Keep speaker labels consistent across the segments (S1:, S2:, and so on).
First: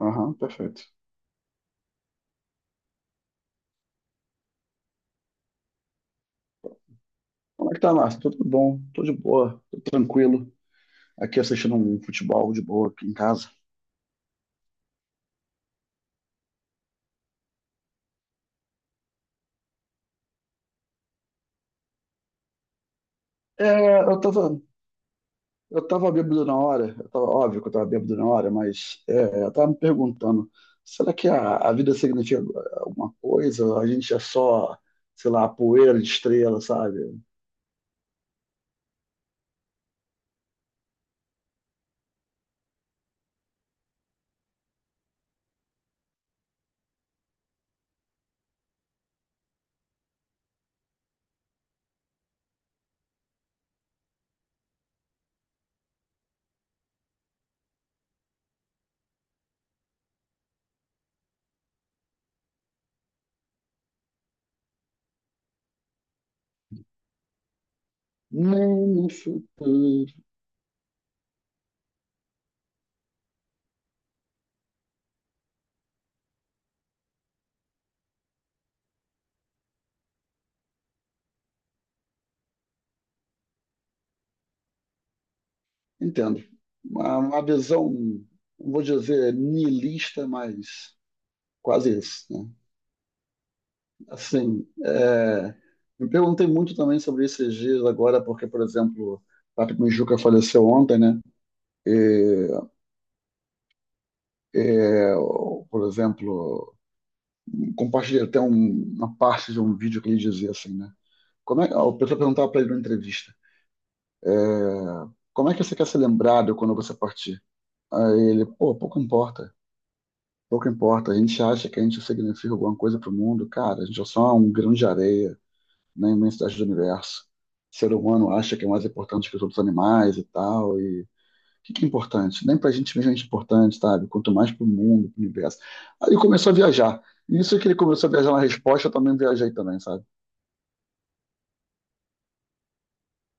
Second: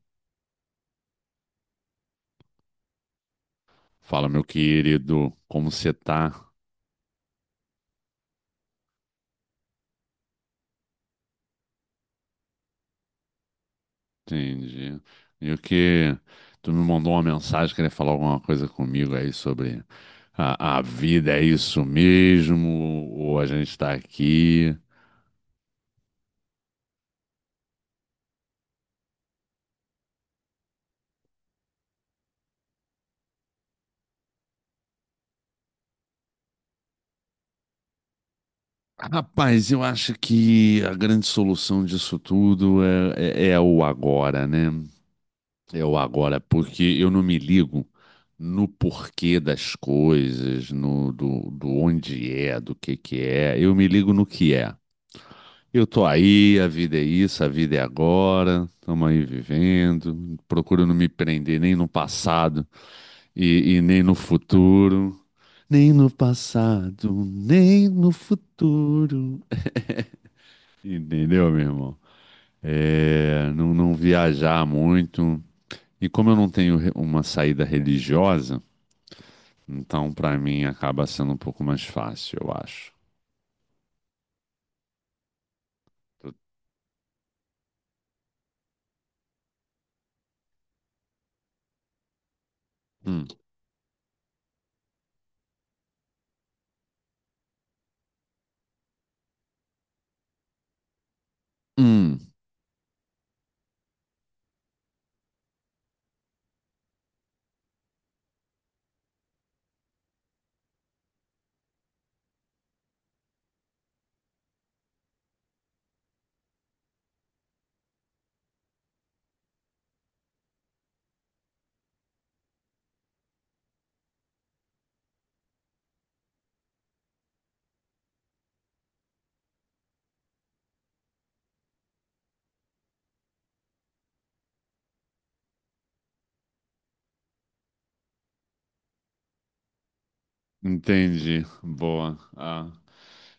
S1: Aham, perfeito.
S2: Fala, meu querido, como você tá?
S1: Como é que tá, Márcio? Tudo bom? Tô de boa, tô tranquilo. Aqui assistindo um futebol de boa aqui em casa.
S2: Entendi. E o que tu me mandou uma mensagem querendo falar alguma coisa comigo aí sobre a vida, é isso mesmo? Ou a gente tá
S1: É, eu tava,
S2: aqui?
S1: eu tava bêbado na hora. Eu tava, óbvio que eu tava bêbado na hora, mas eu tava me perguntando, será que a vida significa alguma coisa? A gente é só, sei lá, poeira de estrela, sabe?
S2: Rapaz, eu acho que a grande solução disso tudo é o agora, né? É o agora, porque eu não me ligo no porquê das coisas, no do onde é, do que é. Eu me ligo no que é. Eu tô aí, a vida é isso, a vida é agora, estamos aí vivendo. Procuro não me prender nem no passado e nem no futuro. Nem no passado, nem no
S1: Nem no
S2: futuro.
S1: futuro.
S2: Entendeu, meu irmão? É, não, não viajar muito. E como eu não tenho uma saída religiosa, então pra mim acaba sendo um pouco mais fácil, eu acho. Tô-
S1: Entendo. Uma visão, não vou dizer niilista, mas quase isso, né?
S2: Hum,
S1: Assim, me perguntei muito também sobre esses dias agora, porque, por exemplo, Patrick Mijuca faleceu ontem, né?
S2: hum,
S1: E, é, por exemplo, compartilhei até uma parte de um vídeo que ele dizia assim, né? Como é, o pessoal perguntava para ele numa entrevista, como é que você quer ser lembrado quando você partir? Aí ele, pô, pouco importa, pouco importa. A gente acha que a gente significa alguma coisa para o mundo, cara, a gente é só um grão de areia na imensidade do universo. O ser humano acha que é mais importante que os outros animais e tal, e o que é importante? Nem pra gente mesmo é importante, sabe? Quanto mais pro mundo, pro universo. Aí ele começou a viajar. E isso que ele começou a viajar na resposta, eu também viajei também, sabe?
S2: entendi. Boa. Ah.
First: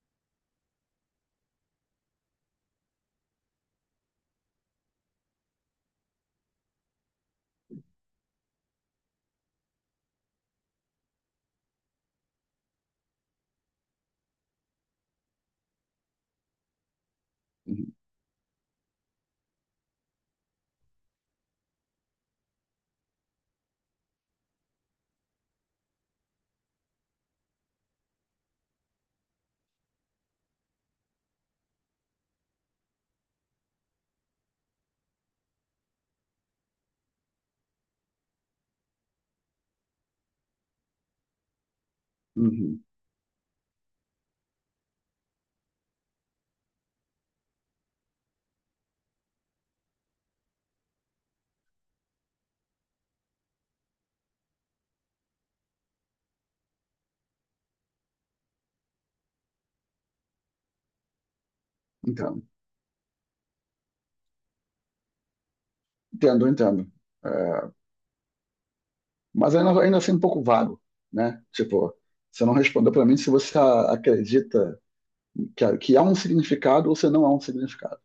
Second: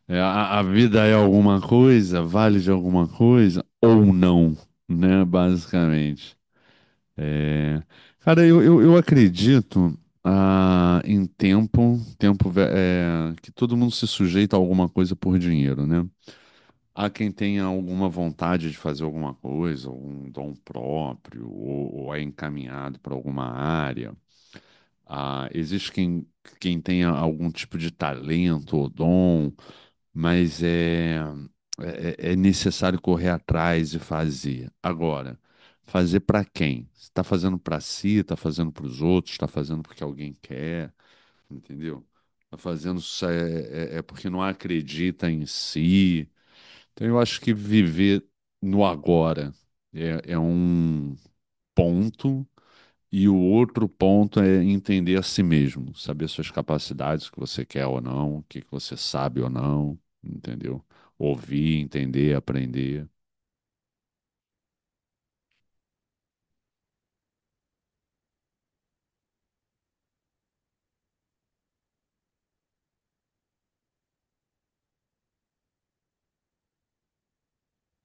S2: É, a vida é alguma coisa, vale de alguma coisa ou não, né? Basicamente. É, cara, eu acredito em tempo, é, que todo mundo se sujeita a alguma coisa por dinheiro, né? Há quem tenha alguma vontade de fazer alguma coisa, algum dom próprio, ou é encaminhado para alguma área. Ah, existe quem tenha algum tipo de talento ou dom mas é, é necessário correr atrás e fazer. Agora, fazer para quem? Você está fazendo para si, está fazendo para os outros, está fazendo porque alguém quer, entendeu? Está
S1: Uhum.
S2: fazendo é porque não acredita em si. Então, eu acho que viver no agora é, é um ponto e o outro ponto é entender a si mesmo, saber suas capacidades, o que você quer ou não, o que que você sabe ou não, entendeu? Ouvir, entender,
S1: Entendo,
S2: aprender.
S1: entendo, entendo. É, mas ainda assim um pouco vago, né? Tipo, você não respondeu pra mim se você acredita que há um significado ou se não há um significado.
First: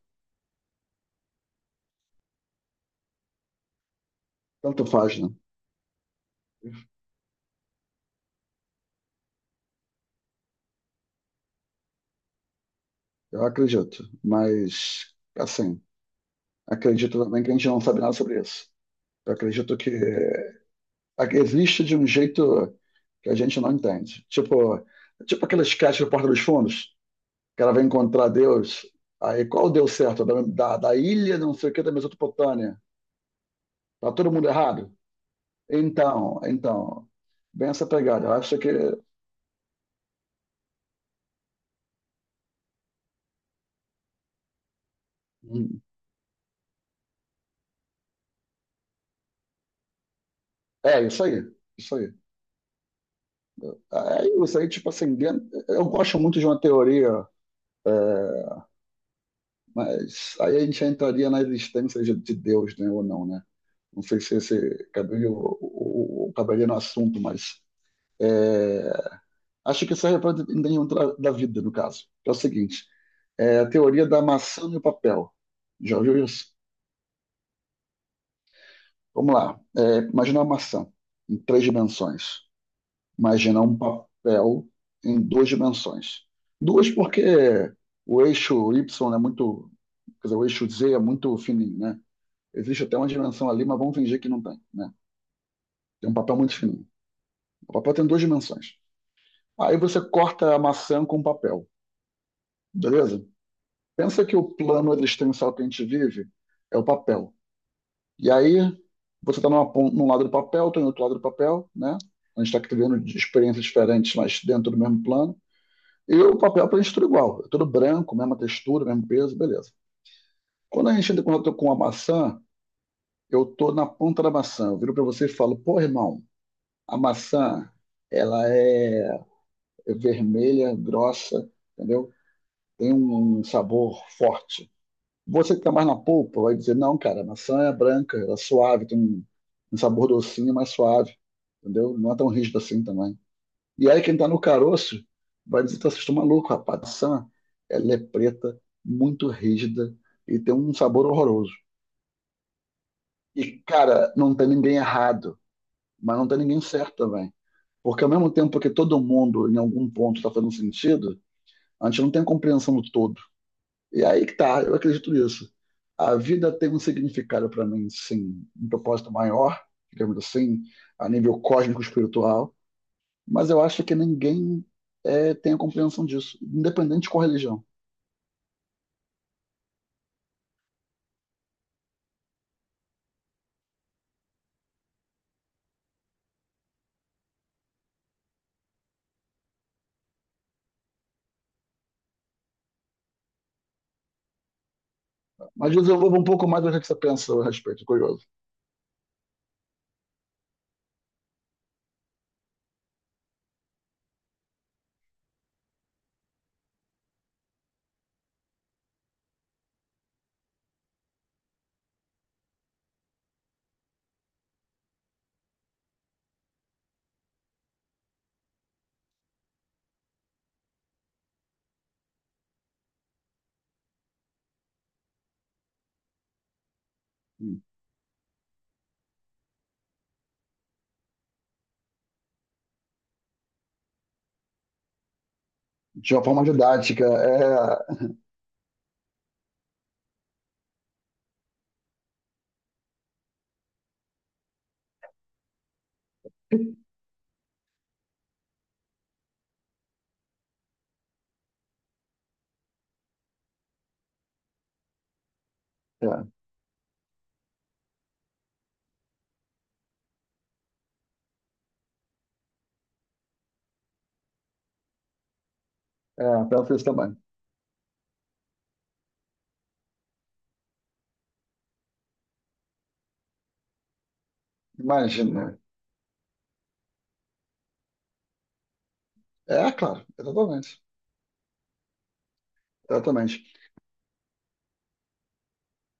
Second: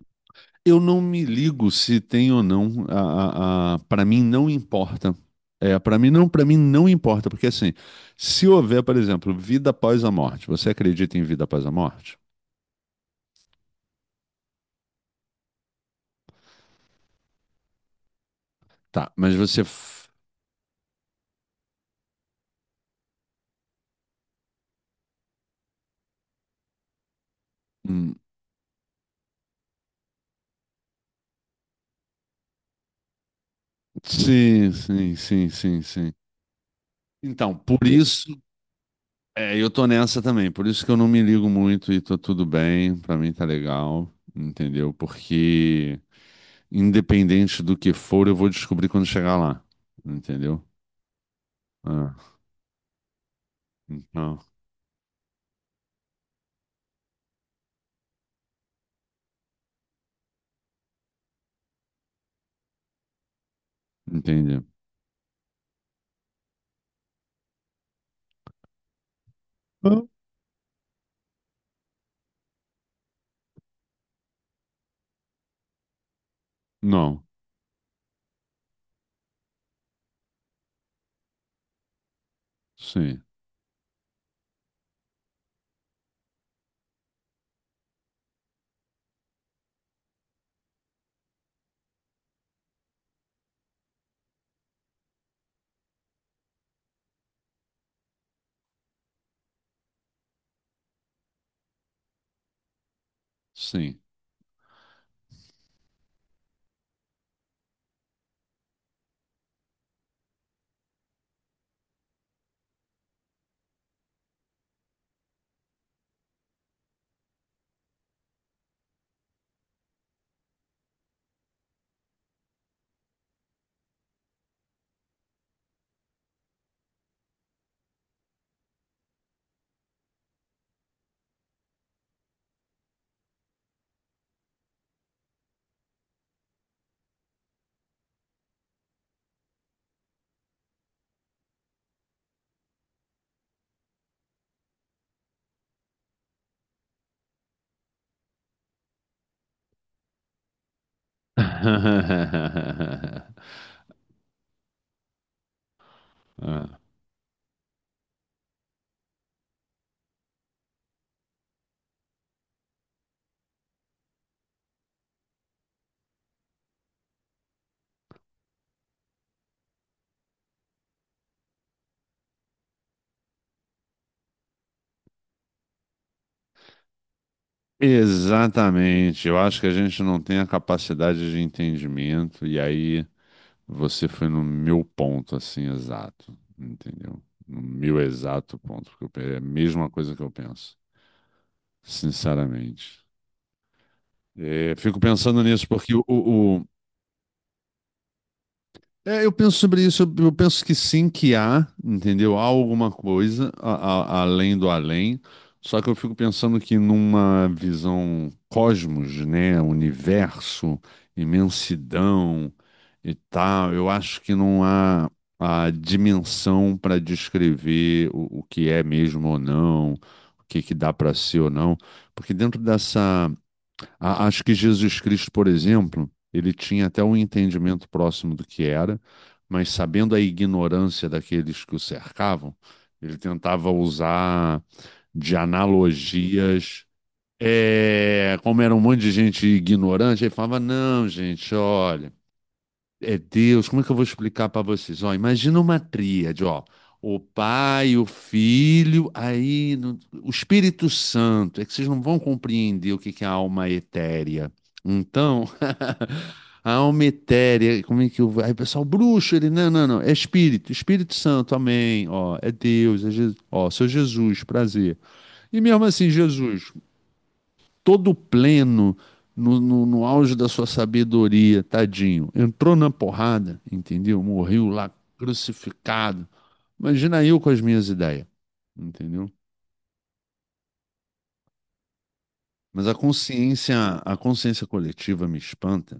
S2: Eu não me ligo se tem ou não, a para mim não
S1: Tanto
S2: importa.
S1: faz, né?
S2: É, para mim não importa, porque assim, se houver, por exemplo, vida após a morte, você acredita em vida após a morte?
S1: Eu acredito, mas assim, acredito também que a gente não sabe nada sobre isso.
S2: Tá,
S1: Eu
S2: mas
S1: acredito que existe de um jeito que a gente não entende. Tipo aquele sketch do Porta dos Fundos, que ela vai
S2: hum,
S1: encontrar Deus. Aí qual deu certo? Da ilha, não sei o que, da Mesopotâmia. Tá todo mundo
S2: sim,
S1: errado?
S2: sim, sim, sim, sim.
S1: Então,
S2: Então,
S1: bem essa
S2: por
S1: pegada. Eu
S2: isso
S1: acho que
S2: é, eu tô nessa também, por isso que eu não me ligo muito e tô tudo bem, pra mim tá legal, entendeu?
S1: hum,
S2: Porque independente do que for, eu vou descobrir quando chegar lá, entendeu?
S1: é isso aí, isso aí.
S2: Ah,
S1: É
S2: então,
S1: isso aí, tipo assim, eu gosto muito de uma teoria, é, mas aí a gente entraria na existência de Deus, né, ou não, né? Não sei se
S2: entendi.
S1: esse cabelo o caberia no assunto, mas é, acho que
S2: Ah.
S1: serve para nenhum da vida, no caso. Que é o seguinte: é a teoria da maçã e o papel. Já ouviu isso?
S2: Não,
S1: Vamos lá. Imagina uma maçã em três dimensões.
S2: sim,
S1: Imagina um papel em duas dimensões. Duas porque o eixo Y é muito, quer dizer, o eixo Z é muito fininho, né? Existe até uma dimensão ali, mas vamos fingir que não tem, né? Tem um papel muito fininho. O papel tem duas dimensões. Aí você corta a maçã com papel, beleza?
S2: sim.
S1: Pensa que o plano existencial que a gente vive é o papel. E aí você está num lado do papel, estou em outro lado do papel, né? A gente está vivendo de experiências diferentes, mas dentro do mesmo plano. E o papel para a gente é tudo igual, é tudo branco, mesma textura, mesmo peso, beleza. Quando a gente entra em contato com a maçã, eu estou na ponta da maçã. Eu viro para você e falo, pô, irmão, a maçã, ela é vermelha, grossa, entendeu? Tem um sabor forte. Você que está mais na polpa vai dizer, não, cara, a maçã é branca, ela é suave, tem um sabor docinho, mais suave, entendeu? Não é tão rígido assim também. E aí quem está no caroço vai dizer, tá, vocês estão malucos, rapaz, a maçã, ela é preta, muito rígida e tem um sabor horroroso. E, cara, não tem ninguém errado, mas não tem ninguém
S2: Ah,
S1: certo também. Porque ao mesmo tempo que todo mundo, em algum ponto, está fazendo sentido, a gente não tem a compreensão do todo. E aí que tá, eu acredito nisso. A vida tem um significado para mim, sim, um propósito maior, digamos assim, a nível cósmico espiritual, mas eu acho que ninguém tem a compreensão disso, independente de qual religião.
S2: exatamente, eu acho que a gente não tem a capacidade de entendimento e aí você foi no meu ponto, assim, exato, entendeu? No meu exato ponto, porque é a mesma coisa que eu penso, sinceramente. É, fico pensando nisso,
S1: Mas
S2: porque
S1: desenvolva um pouco mais do que você pensa a respeito, curioso.
S2: é, eu penso sobre isso, eu penso que sim, que há, entendeu? Há alguma coisa além do além, só que eu fico pensando que numa visão cosmos, né? Universo, imensidão e tal, eu acho que não há a dimensão para descrever o que é mesmo ou não, o que que dá para ser ou não, porque dentro dessa acho que Jesus Cristo, por exemplo, ele tinha até um entendimento próximo do que era, mas sabendo a ignorância daqueles que o cercavam, ele tentava usar de
S1: De uma forma
S2: analogias.
S1: didática,
S2: É, como era um monte de gente ignorante, ele falava: não, gente, olha. É Deus, como é que eu vou explicar para vocês? Ó, imagina uma tríade, ó. O Pai, o Filho, aí no- o Espírito Santo. É que vocês não vão compreender o que que é a alma etérea. Então, a alma etérea, como é que eu... Aí o pessoal, bruxo, ele, não, não, não, é Espírito, Espírito Santo, amém. Ó, é Deus, é Jesus, ó, seu Jesus, prazer. E mesmo assim, Jesus,
S1: penso isso também.
S2: todo pleno, no auge da sua sabedoria, tadinho. Entrou na porrada, entendeu? Morreu lá
S1: Imagina.
S2: crucificado. Imagina eu com as minhas ideias, entendeu?
S1: É, claro, exatamente.
S2: Mas
S1: Exatamente.
S2: a consciência coletiva me espanta,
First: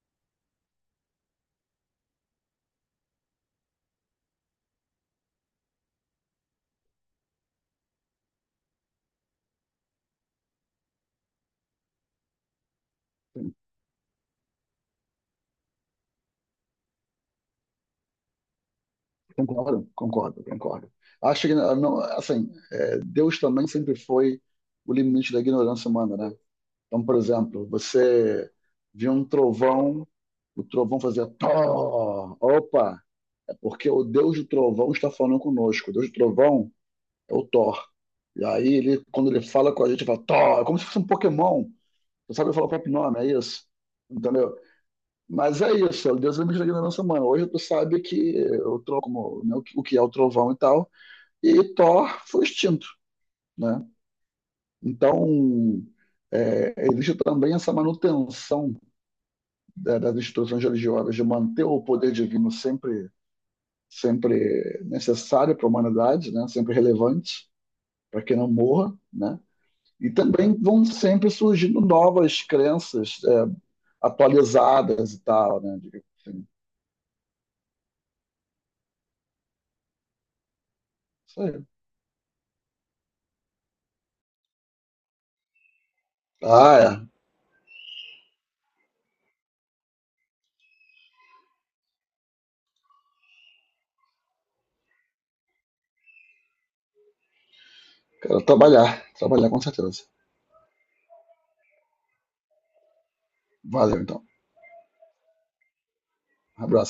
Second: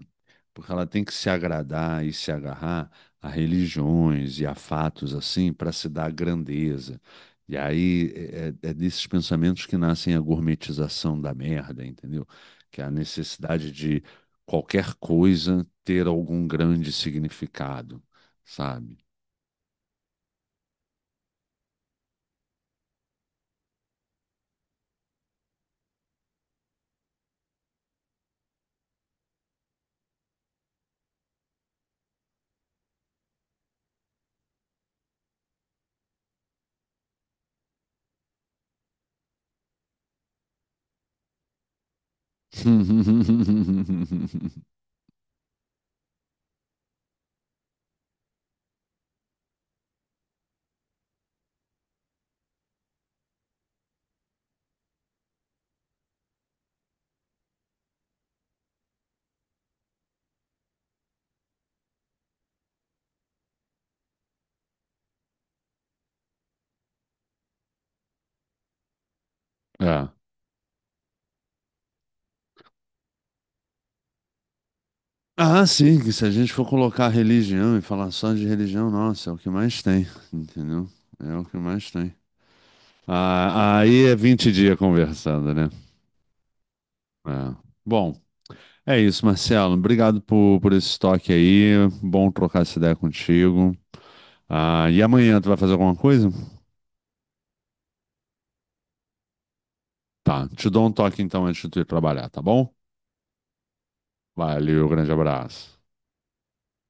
S2: porque ela tem que se agradar e se agarrar a religiões e a fatos assim para se dar grandeza. E aí é, é desses pensamentos que nascem a gourmetização da merda, entendeu? Que é a necessidade de qualquer coisa ter algum grande significado, sabe?
S1: Concordo, concordo, concordo. Acho que, ah, não, assim, Deus também sempre foi o limite da ignorância humana, né? Então, por exemplo, você viu um trovão, o trovão fazia Thor. Opa, é porque o Deus do trovão está falando conosco. O Deus do trovão é o Thor. E aí, ele, quando ele fala com a gente, ele fala Thor. É como se fosse um Pokémon. Você sabe falar o próprio nome, é isso. Entendeu? Mas é isso, Deus é o limite da ignorância humana. Hoje tu sabe como, né, o que é o trovão e tal e Thor foi extinto, né? Então, existe também essa manutenção das instituições religiosas, de manter o poder divino sempre, sempre necessário para a humanidade, né? Sempre relevante, para que não morra. Né?
S2: É.
S1: E também vão sempre surgindo novas crenças atualizadas e tal.
S2: Ah,
S1: Né?
S2: sim, que se a gente for colocar religião e falar só de religião, nossa, é o que mais tem, entendeu? É
S1: Isso
S2: o que
S1: aí.
S2: mais tem. Ah, aí é 20 dias conversando, né?
S1: Ah, é.
S2: É. Bom, é isso, Marcelo. Obrigado por esse toque aí. Bom trocar essa ideia contigo. Ah, e amanhã tu vai fazer alguma coisa?
S1: Quero trabalhar, trabalhar com certeza.
S2: Tá, te dou um toque então antes de tu ir trabalhar, tá bom?
S1: Valeu, então.
S2: Valeu, grande abraço.
S1: Abraço.